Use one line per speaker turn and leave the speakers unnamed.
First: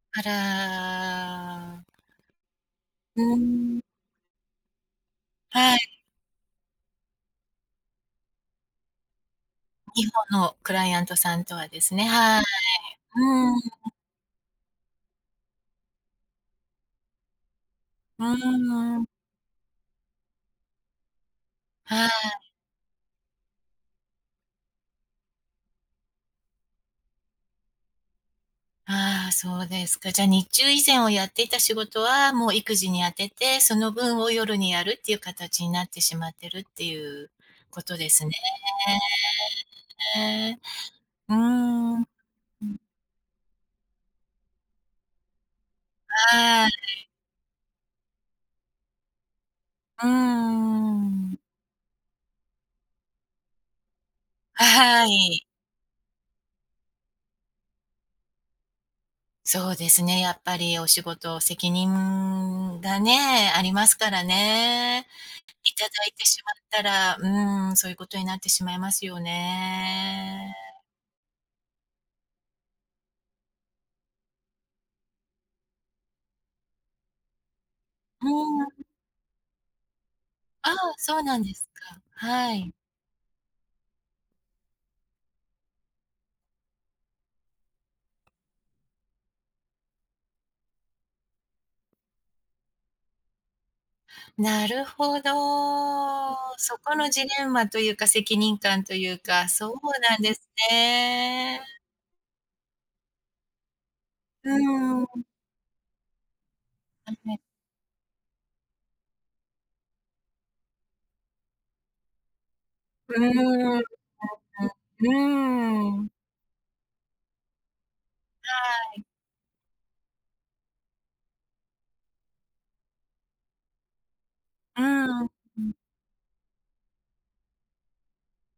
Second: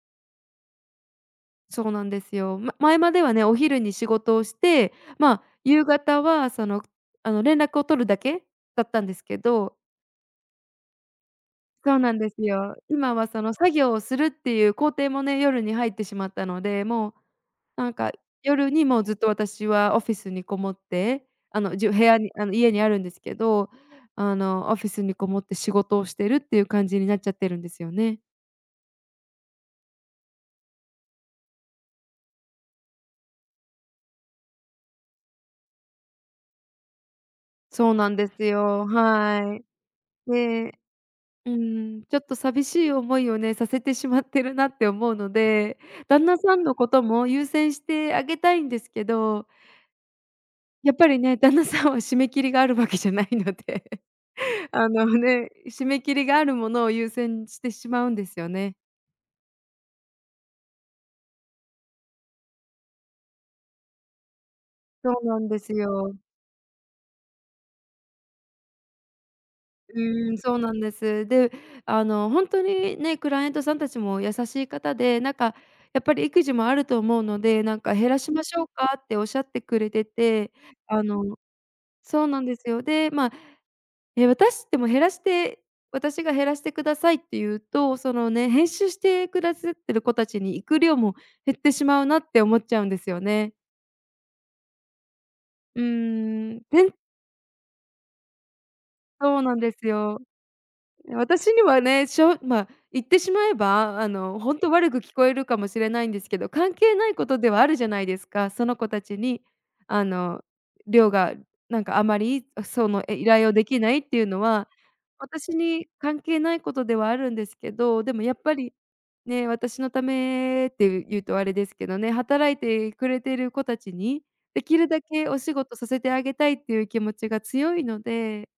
あら。
そうなんですよ。ま前ま
う
では
ー
ね、お昼
ん。
に仕事をして、まあ、
はい。
夕方はその、あの、連絡を取るだけだったんですけど。
日本のクライアントさんとはです
そう
ね、
なんで
は
す
い。
よ。今はそ
う
の作
ー
業
ん。
をするっていう工程もね、夜に入ってしまったので、もう、なんか
あ
夜にも
あ。
うずっと私はオフィスに籠もって、あの、じゅ部
はい。
屋にあの、家にあるんですけど、あの、オフィスに籠もって仕事をしてるっていう感じになっちゃってるんですよね。
ああ、そうですか。じゃ、日中以前をやっていた仕事は、もう育児に充てて、その分を夜にやるっていう形になってしまってるっていうこ
そう
とで
なん
す
で
ね。
すよ、はい。で
うー
う
ん。う
ん、ちょっと寂し
ん。
い思いをね、させてしまってるなって思うので、旦那さん
はい。
のことも優先してあげたいんですけど
うー
やっぱりね、
ん。
旦那さんは締め切りがあるわけじゃないので。
は
あの
はい。
ね、締め切りがあるものを優先してしまうんですよね。
そうですね、やっぱりお仕事、責任がね、ありますからね。
そうなんで
い
す
ただい
よ。
てしまったら、うーん、そういうことになってしまいますよ
うーん、そ
ね。
うなんです。で、あの、ほんとにね、クライアントさんたちも優しい方で、なんかやっぱり育児もあると思うので、なんか減ら
うー
しまし
ん、
ょ
う
う
ん。
か？っておっしゃってくれてて、
ああ、
あ
そうな
の
んですか。
そうなん
は
です
い。
よ。で、ま、え、私でも減らして私が減らしてくださいって言うと、そのね、編集してくださってる子たちに行く量も減ってしまうなって思っちゃうんですよね。
なるほど。
うーん、
そ
でん
このジレンマというか責任感という
そう
か、
なん
そ
で
う
す
な
よ。
んです
ね、私
ね。
にはね、しょまあ、言ってしまえばあの、
うー
ほんと悪く
ん、う
聞
ん。
こえるかもしれないんですけど、関係な
あ、
いこと
ね。
ではあるじゃないですか。その子達にあの、量がなんかあまりその、
う
え、依頼をで
ーん。うん、う
きないっていうのは、私に
ん、うーん。
関係ないことではあるんですけど、でもやっぱり、
はい。
ね、私のためって言うとあれですけどね、働いてくれてる子達に、出来
うー
るだけ
ん。
お仕
うん。
事させてあげたいっていう気持ちが強いので。